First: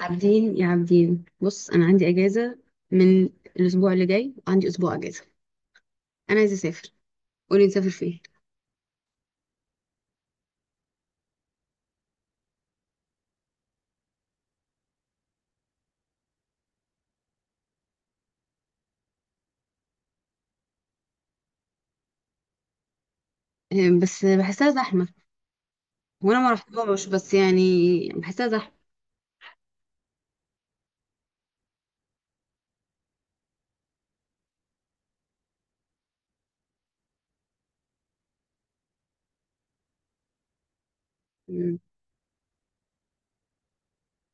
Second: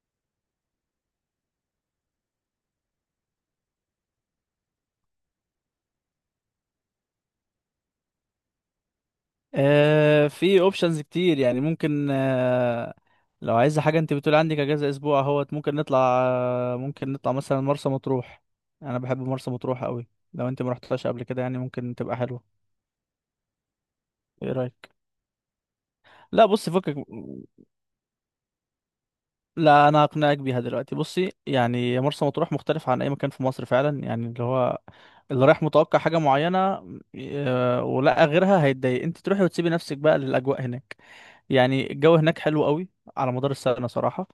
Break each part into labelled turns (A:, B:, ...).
A: عابدين، يا عابدين، بص، انا عندي اجازه من الاسبوع اللي جاي وعندي اسبوع اجازه. انا عايزه اسافر. قولي نسافر فين؟
B: آه، في اوبشنز كتير. يعني ممكن لو عايز حاجه. انت بتقول عندك اجازه اسبوع اهوت، ممكن نطلع. ممكن نطلع مثلا مرسى مطروح. انا بحب مرسى مطروح قوي. لو انت ما رحتهاش قبل كده، يعني ممكن تبقى حلوه.
A: آه، بس
B: ايه
A: بحسها
B: رايك؟
A: زحمه. وانا
B: لا
A: ما
B: بصي، فكك.
A: رحتهمش بس يعني بحسها زحمه.
B: لا انا اقنعك بيها دلوقتي. بصي، يعني مرسى مطروح مختلف عن اي مكان في مصر فعلا. يعني اللي هو اللي رايح متوقع حاجه معينه، آه، ولقى غيرها، هيتضايق. انت تروحي وتسيبي نفسك بقى للاجواء هناك.
A: مم.
B: يعني الجو هناك حلو قوي على مدار السنه صراحه.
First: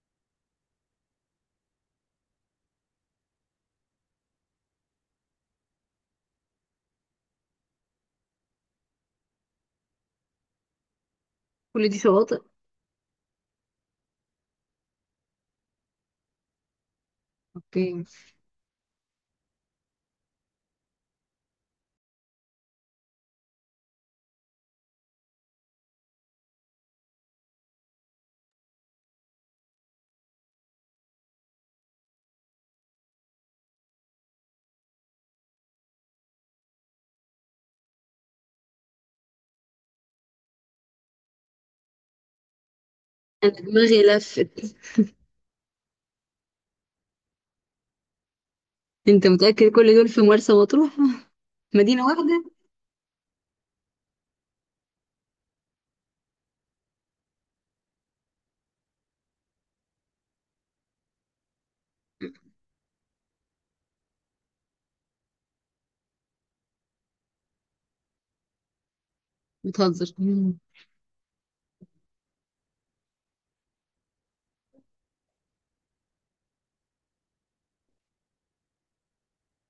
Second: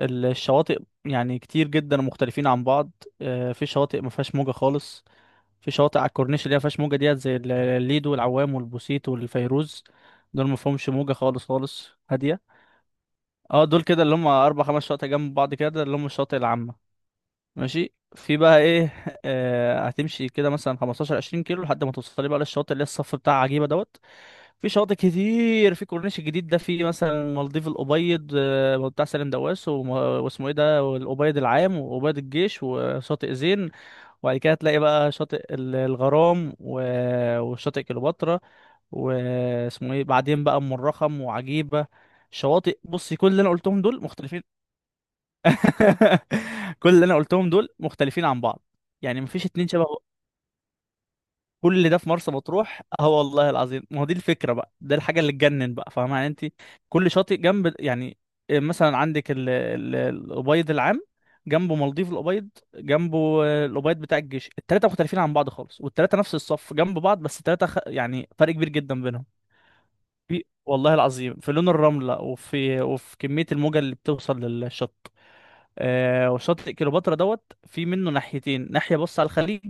B: الشواطئ يعني كتير جدا ومختلفين عن بعض. آه، في شواطئ ما فيهاش موجة خالص. في شواطئ على الكورنيش اللي هي ما فيهاش موجة ديت، زي الليد والعوام والبوسيت والفيروز. دول ما فيهمش موجة خالص،
A: كل
B: خالص
A: دي شواطئ.
B: هادية. اه، دول كده اللي هم أربع خمس شواطئ جنب بعض، كده اللي هم الشواطئ العامة. ماشي.
A: اوكي.
B: في بقى ايه؟ آه، هتمشي كده مثلا 15 20 كيلو لحد ما توصلي بقى للشاطئ اللي هي الصف بتاع عجيبه دوت. في شواطئ كتير في كورنيش الجديد ده. في مثلا مالديف الابيض، آه، بتاع سالم دواس، واسمه ايه ده، والابيض العام وابيض الجيش وشاطئ زين. وبعد كده تلاقي بقى شاطئ الغرام وشاطئ كليوباترا. واسمه ايه بعدين بقى؟ ام الرخم وعجيبه. شواطئ. بصي، كل اللي انا
A: انا
B: قلتهم
A: دماغي
B: دول مختلفين.
A: لفت.
B: كل اللي انا قلتهم دول مختلفين عن بعض. يعني
A: انت
B: مفيش اتنين
A: متاكد
B: شبه
A: كل
B: بعض.
A: دول في مرسى مطروح؟
B: كل ده
A: مدينه
B: في مرسى
A: واحده.
B: مطروح. اه والله العظيم. ما هو دي الفكره بقى، ده الحاجه اللي تجنن بقى. فاهمه يعني انت؟ كل شاطئ جنب، يعني مثلا عندك الابيض العام، جنبه مالديف الابيض، جنبه الابيض بتاع الجيش. التلاته مختلفين عن بعض خالص، والتلاته نفس الصف جنب بعض، بس التلاته يعني فرق كبير جدا بينهم.
A: بتهزر.
B: في
A: مم.
B: والله العظيم، في لون الرمله، وفي كميه الموجه اللي بتوصل للشط. آه، وشاطئ كليوباترا دوت في منه ناحيتين: ناحية بص على الخليج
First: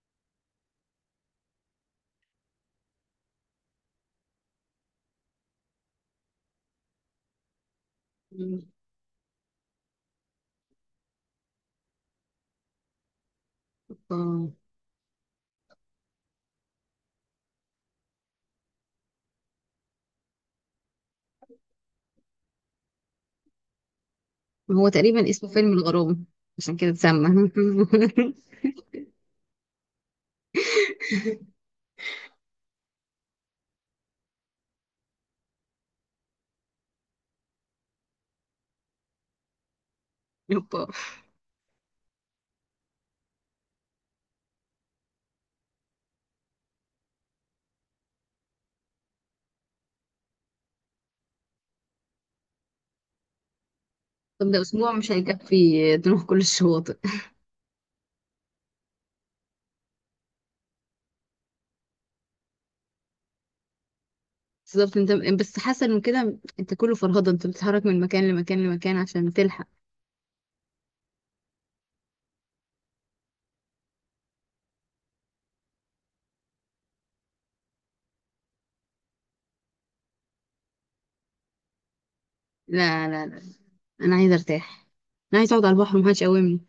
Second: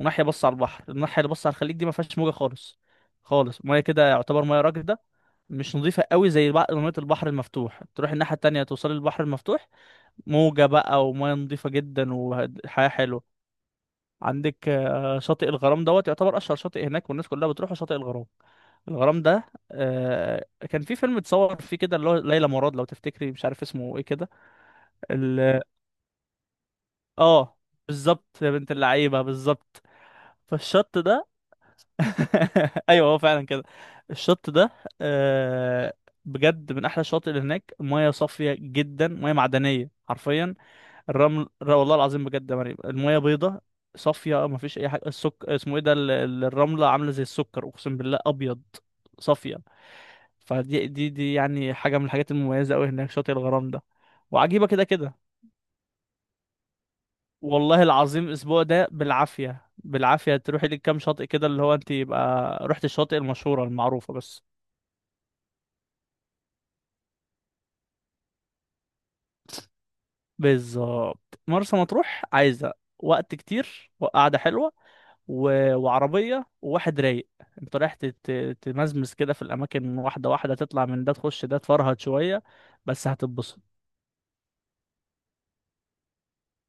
B: وناحية بص على البحر. الناحية اللي بص على الخليج دي ما فيهاش موجة خالص خالص، مية كده يعتبر مية راكدة، مش نظيفة قوي زي بقى مية البحر المفتوح. تروح الناحية التانية
A: مم.
B: توصلي للبحر المفتوح، موجة بقى ومية نظيفة جدا وحياة حلوة.
A: آه.
B: عندك آه، شاطئ الغرام دوت يعتبر أشهر شاطئ هناك، والناس كلها بتروح شاطئ الغرام. الغرام ده آه، كان في فيلم اتصور فيه كده اللي هو ليلى مراد، لو تفتكري، مش عارف اسمه ايه كده.
A: هو تقريبا اسمه
B: ال-
A: فيلم الغرام. عشان كده اتسمى.
B: اه، بالظبط يا بنت اللعيبه، بالظبط. فالشط ده ايوه، هو فعلا كده. الشط ده آه، بجد من احلى الشواطئ اللي هناك. ميه صافيه جدا، ميه معدنيه حرفيا.
A: يبا.
B: الرمل والله العظيم بجد يا مريم، الميه بيضه صافيه، ما فيش اي حاجه. السك اسمه ايه ده، الرمله عامله زي السكر، اقسم بالله ابيض صافيه. فدي دي دي يعني حاجه من الحاجات المميزه قوي هناك، شاطئ الغرام ده
A: طب ده
B: وعجيبه، كده
A: اسبوع مش
B: كده.
A: هيكفي نروح كل الشواطئ.
B: والله العظيم الاسبوع ده بالعافيه بالعافيه تروحي لك كام شاطئ كده، اللي هو انت يبقى رحت الشاطئ المشهوره المعروفه بس.
A: بالظبط انت. بس حسن من كده، انت كله فرهضه، انت بتتحرك من مكان لمكان لمكان عشان تلحق.
B: بالظبط، مرسى مطروح عايزه وقت كتير وقعده حلوه و... وعربيه وواحد رايق. انت رايح تمزمز كده في الاماكن واحده واحده، تطلع من ده تخش ده، تفرهد شويه. بس
A: لا لا لا،
B: هتتبسط.
A: انا عايزه ارتاح. انا عايزه اقعد على البحر ومحدش يقومني.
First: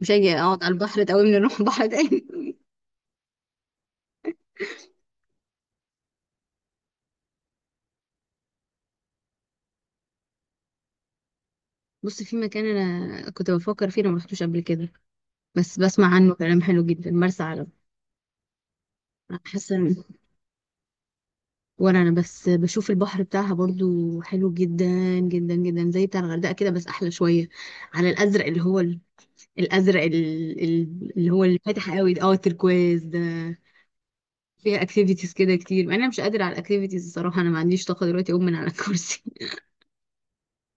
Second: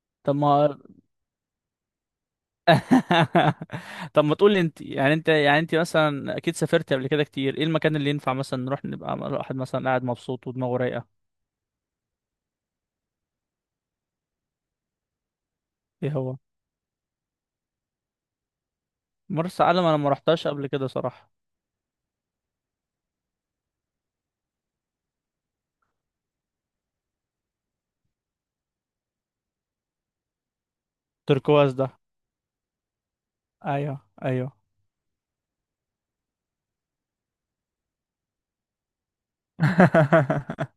A: مش هاجي
B: طب
A: اقعد على
B: ما
A: البحر تقومني نروح بحر تاني.
B: طب ما تقول لي انت مثلا اكيد سافرت قبل كده كتير، ايه المكان اللي ينفع مثلا نروح نبقى الواحد مثلا قاعد مبسوط ودماغه رايقه؟
A: بص، في مكان انا كنت بفكر فيه انا ما رحتوش قبل كده بس
B: ايه
A: بسمع عنه
B: هو؟
A: كلام حلو جدا، مرسى علم.
B: مرسى
A: حاسه.
B: علم انا ما رحتهاش قبل كده صراحة.
A: ولا انا بس بشوف البحر بتاعها برضو حلو جدا، جدا جدا زي بتاع الغردقه كده بس احلى شويه. على الازرق اللي هو الازرق اللي هو
B: تركواز ده.
A: الفاتح قوي ده، اه التركواز ده.
B: ايوه، ايوه.
A: فيها اكتيفيتيز كده كتير. انا مش قادره على الاكتيفيتيز الصراحه. انا ما عنديش طاقه دلوقتي اقوم من على الكرسي.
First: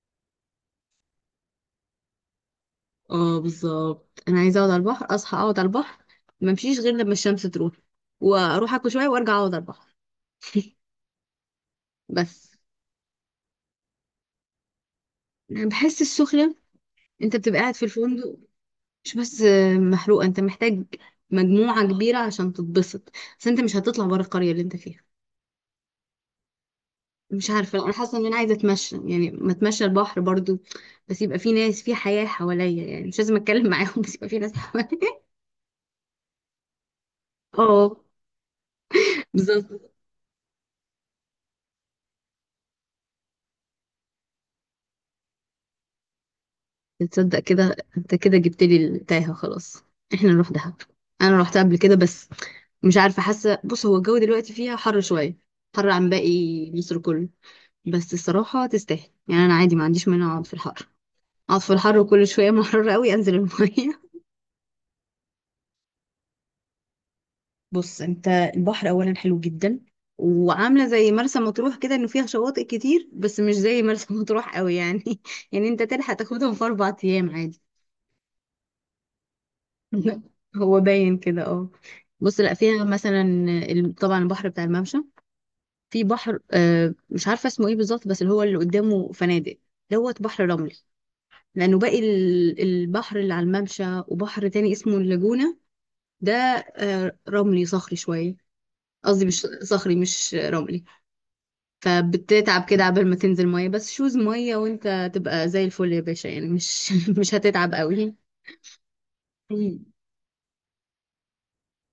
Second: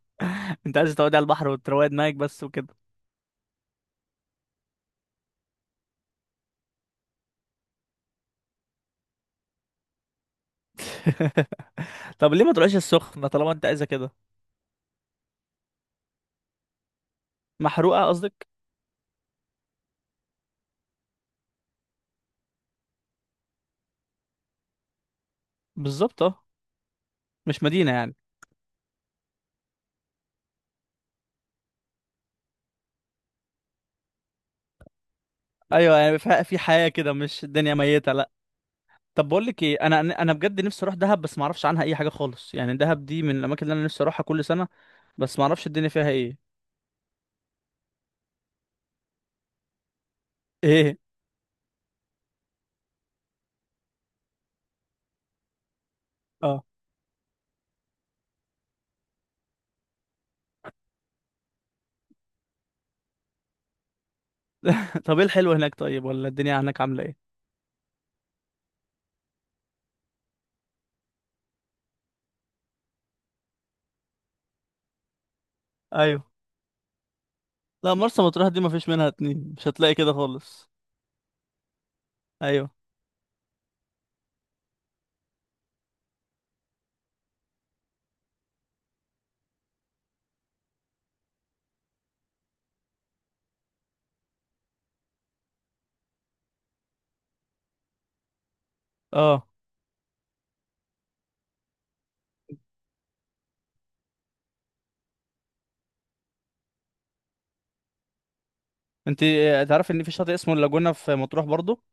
B: انت عايز تقعد على البحر وتروق دماغك بس وكده.
A: اه بالظبط، انا عايزه اقعد على البحر، اصحى اقعد على البحر، ما امشيش غير لما الشمس تروح، واروح اكل شويه وارجع اقعد على البحر.
B: طب ليه ما
A: بس.
B: تروحش السخنة طالما انت عايزة كده؟
A: انا بحس السخنه انت بتبقى قاعد في
B: محروقة
A: الفندق.
B: قصدك.
A: مش بس محروقه، انت محتاج مجموعه كبيره عشان تتبسط. بس انت مش هتطلع بره القريه اللي انت فيها.
B: بالظبط. اه،
A: مش
B: مش
A: عارفة،
B: مدينة
A: أنا
B: يعني.
A: حاسة إن أنا عايزة أتمشى يعني ما أتمشى البحر برضو. بس يبقى في ناس، في حياة حواليا يعني مش لازم أتكلم معاهم، بس يبقى في ناس حواليا.
B: ايوه، يعني في حياة كده، مش الدنيا
A: اه
B: ميتة، لا. طب بقول لك ايه،
A: بالظبط.
B: انا بجد نفسي اروح دهب، بس ما اعرفش عنها اي حاجة خالص. يعني دهب دي من الاماكن اللي انا نفسي اروحها كل سنة، بس ما اعرفش الدنيا فيها ايه.
A: تصدق كده أنت كده جبت لي التايهة. خلاص إحنا نروح دهب.
B: ايه.
A: أنا روحت قبل كده بس مش عارفة، حاسة، بص هو الجو دلوقتي فيها حر شوية، حر عن
B: اه.
A: باقي مصر كله. بس الصراحة تستاهل يعني، أنا عادي ما عنديش مانع أقعد في الحر. أقعد في الحر وكل شوية محررة أوي أنزل المية.
B: طب ايه الحلو هناك طيب؟ ولا الدنيا هناك عاملة ايه؟
A: بص، انت البحر اولا حلو جدا، وعامله زي مرسى مطروح كده انه فيها شواطئ كتير بس مش زي مرسى مطروح قوي يعني يعني انت تلحق
B: ايوه.
A: تاخدهم في 4 ايام عادي.
B: لا مرسى مطروح دي مفيش منها اتنين، مش هتلاقي كده خالص.
A: هو باين كده اه. بص، لا
B: ايوه.
A: فيها مثلا طبعا البحر بتاع الممشى. في بحر، مش عارفه اسمه ايه بالظبط بس اللي هو اللي قدامه فنادق دوت، بحر رملي. لانه باقي البحر اللي على الممشى، وبحر تاني اسمه اللاجونه ده، رملي صخري شويه. قصدي مش
B: اه،
A: صخري، مش رملي. فبتتعب كده عبال ما تنزل ميه، بس شوز ميه وانت تبقى زي الفل يا باشا، يعني مش مش هتتعب قوي.
B: انت آه،
A: مم.
B: تعرف ان في شاطئ اسمه اللاجونة في مطروح برضو؟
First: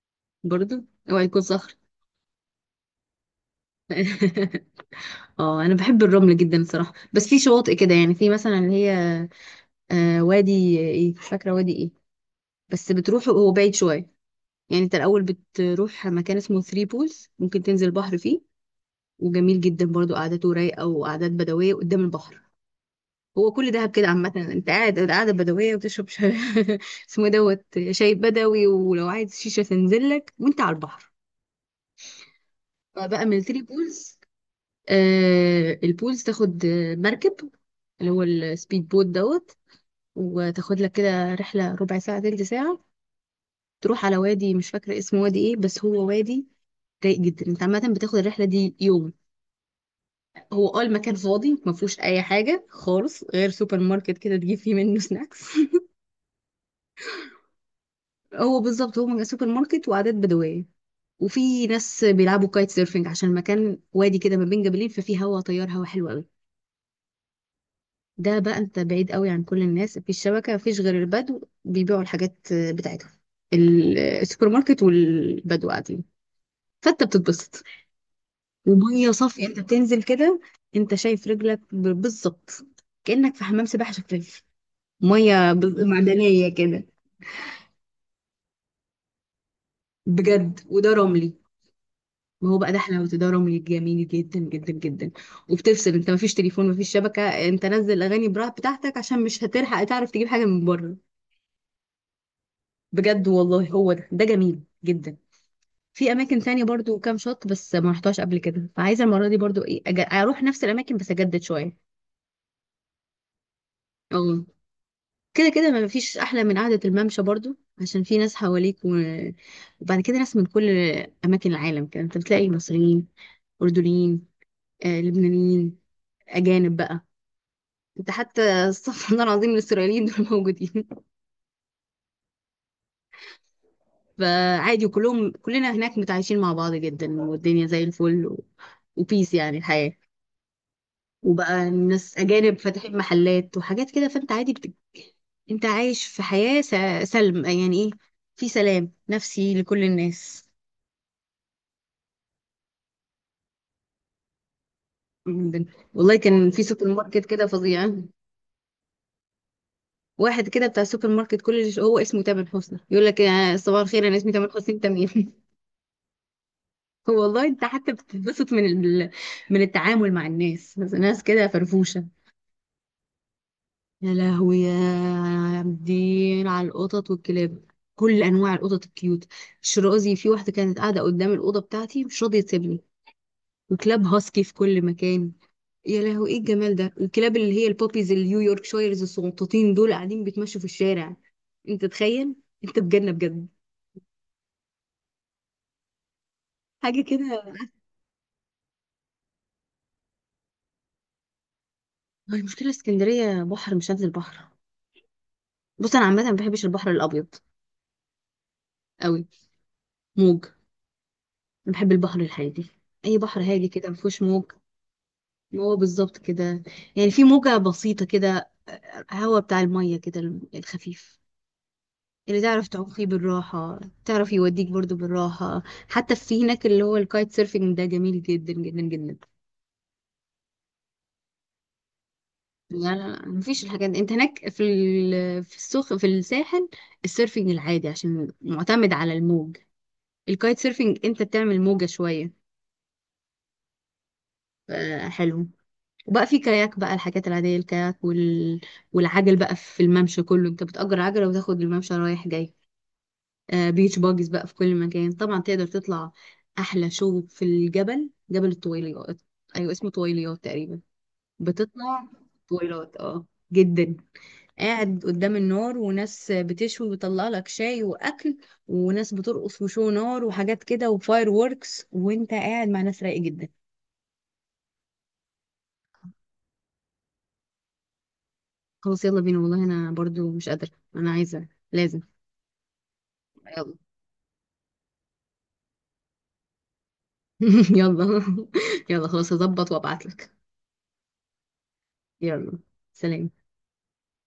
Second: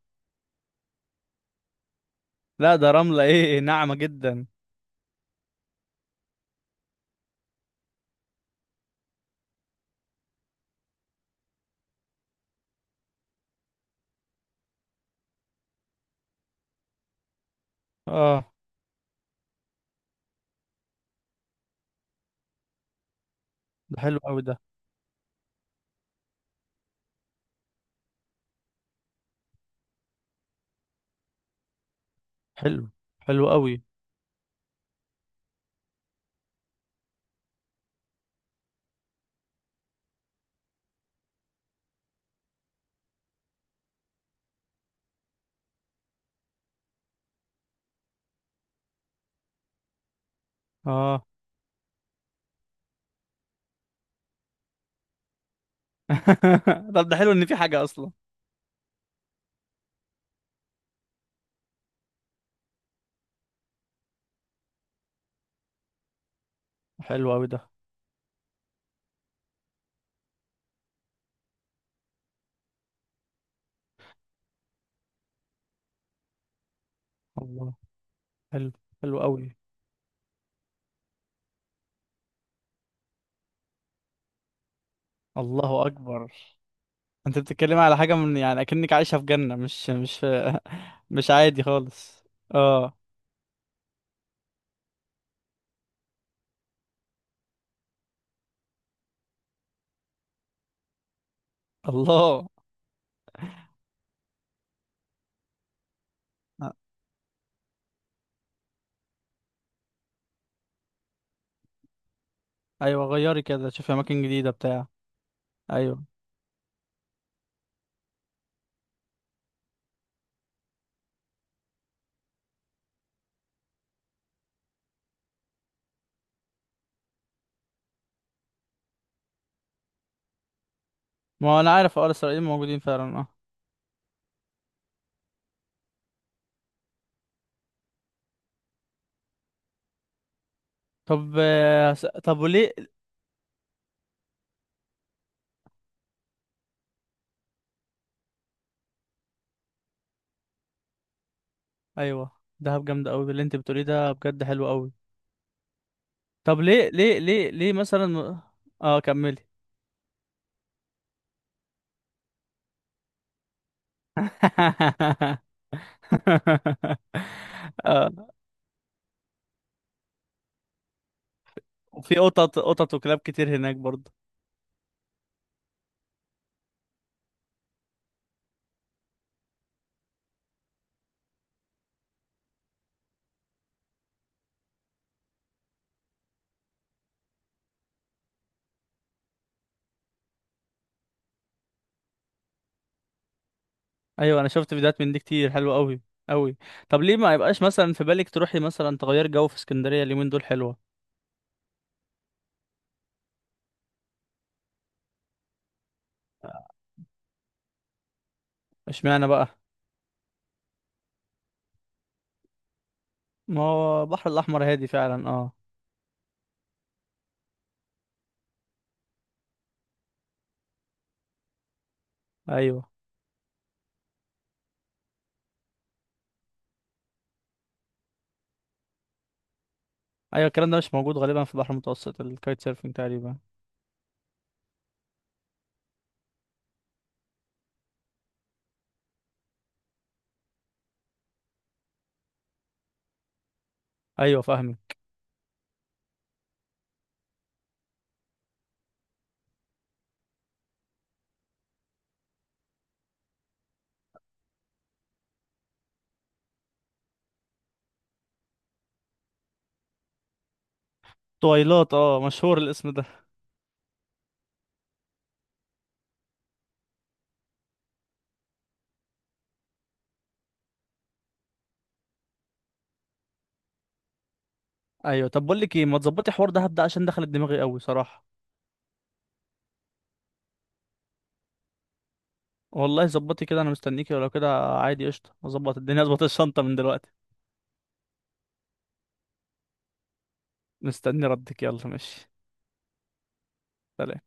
A: برضو اوعى يكون صخر.
B: لا، ده رملة ايه، ناعمة جدا.
A: اه انا بحب الرمل جدا الصراحه، بس في شواطئ كده يعني، في مثلا اللي هي وادي ايه، مش فاكره وادي ايه، بس بتروح هو بعيد شويه. يعني انت الاول بتروح مكان اسمه ثري بولز، ممكن تنزل بحر فيه
B: اه.
A: وجميل جدا برضو، قعدته رايقه وقعدات بدويه قدام البحر. هو كل دهب
B: ده
A: كده
B: حلو
A: عامة
B: قوي ده.
A: انت قاعد قاعدة بدوية وتشرب اسمه إيه دوت، شاي بدوي، ولو عايز شيشة تنزل لك وانت على البحر.
B: حلو.
A: فبقى
B: حلو
A: ميلتري
B: قوي.
A: بولز. البولز تاخد، مركب اللي هو السبيد بوت دوت، وتاخد لك كده رحلة ربع ساعة تلت ساعة، تروح على وادي، مش فاكرة اسمه وادي ايه، بس هو وادي رايق جدا. انت عامة بتاخد الرحلة دي يوم. هو المكان
B: اه.
A: فاضي، ما فيهوش اي حاجة خالص غير سوبر ماركت كده تجيب فيه منه سناكس.
B: طب ده حلو، ان في حاجة اصلا.
A: هو بالظبط هو سوبر ماركت وعادات بدوية. وفي ناس بيلعبوا كايت سيرفنج، عشان المكان وادي كده ما بين جبلين، ففي هوا طيار، هوا حلو قوي.
B: حلو قوي ده.
A: ده بقى انت بعيد قوي عن كل الناس، مفيش شبكة، مفيش غير البدو بيبيعوا الحاجات بتاعتهم، السوبر ماركت والبدو قاعدين. فانت بتتبسط.
B: الله. حلو.
A: ومية
B: حلو
A: صافية،
B: قوي.
A: انت بتنزل كده، انت شايف رجلك بالظبط كأنك في حمام سباحة شفاف. مية
B: الله اكبر.
A: معدنية كده.
B: انت بتتكلم على حاجة من يعني اكنك عايشة في جنة، مش مش
A: بجد، وده
B: مش
A: رملي.
B: عادي خالص.
A: ما هو بقى ده
B: اه.
A: حلاوة تدرم، جميل جدا جدا جدا. وبتفصل، انت مفيش تليفون، مفيش شبكة، انت نزل اغاني براحة بتاعتك عشان مش هتلحق تعرف تجيب حاجة من بره.
B: الله.
A: بجد والله هو ده جميل جدا. في اماكن تانية
B: آه،
A: برضو كام شط بس ما رحتهاش قبل كده، فعايزة المرة دي برضو ايه، اروح نفس الاماكن بس اجدد شوية.
B: ايوه، غيري كده، شوفي اماكن
A: اه
B: جديدة بتاع.
A: كده كده ما
B: ايوه،
A: فيش احلى من قعدة الممشى برضو، عشان في ناس حواليك وبعد كده ناس من كل اماكن العالم كده، انت بتلاقي مصريين، اردنيين، لبنانيين، اجانب بقى. انت حتى استغفر الله العظيم، الاسرائيليين دول موجودين،
B: ما هو انا عارف، اه الاسرائيليين موجودين فعلا اه.
A: فعادي، وكلهم، كلنا هناك متعايشين مع بعض جدا والدنيا زي الفل وبيس، يعني الحياة.
B: طب
A: وبقى
B: آه،
A: ناس
B: طب
A: اجانب
B: وليه؟
A: فاتحين محلات وحاجات كده، فانت عادي انت عايش في حياة سلم يعني ايه، في سلام نفسي لكل الناس.
B: ايوه، دهب جامده قوي اللي انت بتقوليه ده، بجد حلو قوي.
A: جدا. والله كان
B: طب
A: في سوبر
B: ليه ليه
A: ماركت كده
B: ليه ليه
A: فظيع.
B: مثلا؟ اه، كملي.
A: واحد كده بتاع السوبر ماركت كل اللي هو اسمه تامر حسني، يقول لك يا صباح الخير انا اسمي تامر حسني انت مين. والله انت حتى
B: اه.
A: بتتبسط من من التعامل مع الناس، بس ناس كده فرفوشة.
B: وفي قطط وكلاب كتير هناك برضه.
A: يا لهوي، يا دين على القطط والكلاب، كل انواع القطط الكيوت، الشرازي، في واحدة كانت قاعدة قدام الأوضة بتاعتي مش راضية تسيبني. وكلاب هاسكي في كل مكان. يا لهوي ايه الجمال ده، الكلاب اللي هي البوبيز النيويورك شايرز الصغنطوطين دول قاعدين بيتمشوا في الشارع. انت تخيل، انت في جنة بجد.
B: ايوه، انا شفت فيديوهات من دي كتير، حلوه قوي قوي.
A: حاجة
B: طب ليه ما
A: كده.
B: يبقاش مثلا في بالك تروحي مثلا تغير جو في اسكندريه؟ اليومين دول حلوه.
A: هو المشكلة اسكندرية بحر، مش هنزل بحر. بص، انا عامة ما بحبش
B: آه،
A: البحر الابيض قوي.
B: اشمعنى بقى؟
A: موج. انا بحب البحر الهادي، اي بحر
B: ما
A: هادي كده ما
B: هو
A: فيهوش
B: البحر
A: موج.
B: الاحمر هادي فعلا اه.
A: هو بالظبط كده. يعني في موجة بسيطة كده، هوا بتاع المية كده الخفيف، اللي تعرف
B: ايوه،
A: تعوم فيه بالراحة، تعرف يوديك برضو بالراحة. حتى في هناك اللي هو الكايت سيرفينج ده جميل جدا جدا جدا.
B: ايوه الكلام ده مش موجود غالبا في البحر المتوسط، الكايت
A: لا
B: سيرفينج
A: لا لا،
B: تقريبا.
A: مفيش الحاجات دي. انت هناك في في السوق، في الساحل. السيرفينج العادي عشان معتمد على الموج. الكايت سيرفينج انت بتعمل موجة شوية.
B: ايوه،
A: ف-
B: فاهمك.
A: حلو. وبقى في كاياك بقى الحاجات العادية، الكاياك والعجل بقى في الممشى كله انت بتأجر عجلة وتاخد الممشى رايح جاي. آه بيتش باجز بقى في كل مكان طبعا تقدر تطلع. أحلى شو في الجبل، جبل الطويليات. أيوة اسمه طويليات تقريبا.
B: طويلات،
A: بتطلع.
B: اه مشهور الاسم
A: طويلات
B: ده.
A: جدا. قاعد قدام النار وناس بتشوي وبيطلع لك شاي وأكل وناس بترقص وشو نار وحاجات كده وفاير ووركس وانت قاعد مع ناس رايقة جدا.
B: ايوه. طب بقول لك ايه، ما تظبطي حوار دهب ده، عشان دخلت دماغي قوي صراحه.
A: خلاص يلا بينا، والله انا برضو مش قادرة. انا عايزة لازم.
B: والله ظبطي كده، انا
A: يلا.
B: مستنيكي، ولو كده عادي قشطه، اظبط الدنيا، اظبط الشنطه من دلوقتي.
A: يلا. يلا خلاص، هظبط وابعتلك.
B: مستني ردك، يلا ماشي.
A: يلا. سلام.
B: سلام.